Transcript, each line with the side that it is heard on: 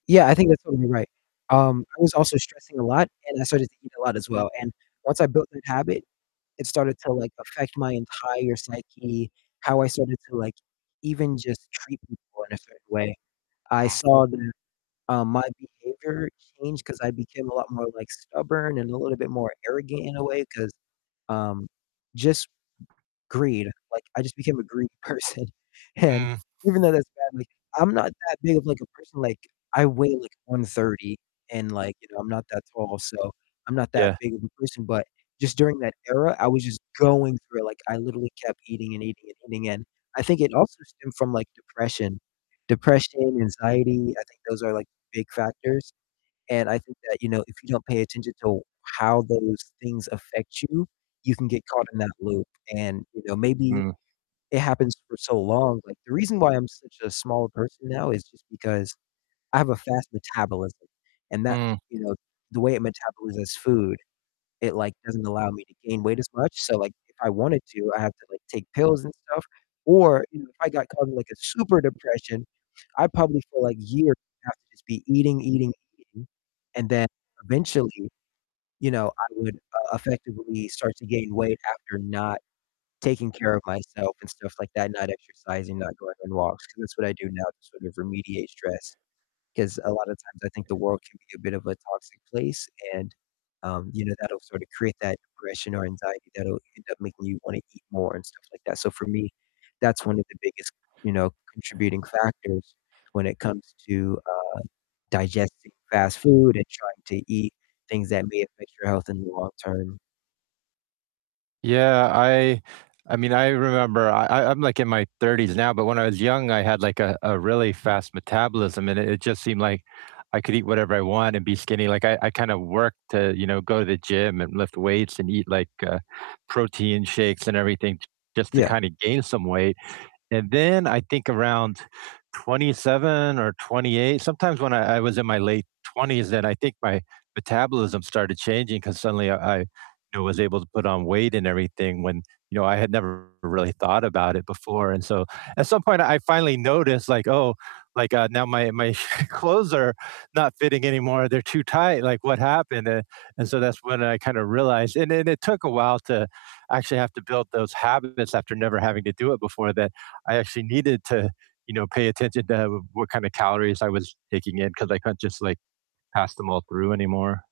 left: Yeah, I think that's totally right. Um, I was also stressing a lot, and I started thinking a lot, as well, and once I built that habit, it started to, like, affect my entire psyche, how I started to, like, even just treat people in a certain way. I
right: Mm.
left: saw that, um, my behavior changed, 'cause I became a lot more, like, stubborn, and a little bit more arrogant in a way, 'cause, um, just m greed, like, I just became a greedy person, and
right: Mm.
left: even though that's badly I'm not that big of, like, a person, like, I weigh, like, 130 and, like, you know, I'm not that tall, so I'm not that
right: Yeah.
left: big of a person, but just during that era, I was just going through it, like, I literally kept eating and eating and eating, and I think it also stemmed from, like, depression. Depression, anxiety, I think those are, like, big factors, and I think that, you know, if you don't pay attention to w how those things affect you, you can get caught in that loop, and, you know, maybe
right: Mm.
left: it happens for so long like, the reason why I'm such a small person now is just because I have a fast metabolism and that
right: Mm.
left: you know, the way it metabolizes food, it, like, doesn't allow me to gain weight as much, so, like, if I wanted to, I have to, like, take pills and stuff, or, you know, if I got caught in, like, a super depression, I'd probably for, like, years have to just be eating, eating, eating, and then, eventually, you know, I would, uh, effectively start to gain weight after not taking care of myself and stuff like that, not exercising, not going on walks, 'cause that's what I do now to sort of remediate stress, 'cause a lot of times I think the world can be a bit of a toxic place and, um, you know, that'll sorta create that depression or anxiety that'll end up making you wanna eat more and stuff like that. So, for me, that's one of the biggest, you know, contributing factors when it comes to, uh, digesting fast food and trying to eat things that may affect your health in the long term.
right: Yeah, I I I mean, I remember I I I'm like in my 30s now, but when I was young, I had, like, a a really fast metabolism, and it it just seemed like I could eat whatever I want and be skinny, like, I I kinda worked to, you know, go to the gym and lift weights and eat, like, uh, protein shakes and everything just to
left: Yeah.
right: kinda gain some weight, and then I think around 27 or 28 sometimes when I I was in my late 20s, then I think my metabolism started changing, 'cause suddenly, uh, I, you know, was able to put on weight and everything, when, you know, I had never really thought about it before, and so at some point I I finally noticed, like, "Oh, like, uh, now my my clothes are not fitting anymore, they're too tight, like, what happened?" Eh, and so that's when I kinda realized and then it took a while to actually have to build those habits after never having to do it before that I actually needed to, you know, pay attention to, uh, what kinda calories I was taking in, 'cause I couldn't just, like, pass them all through anymore.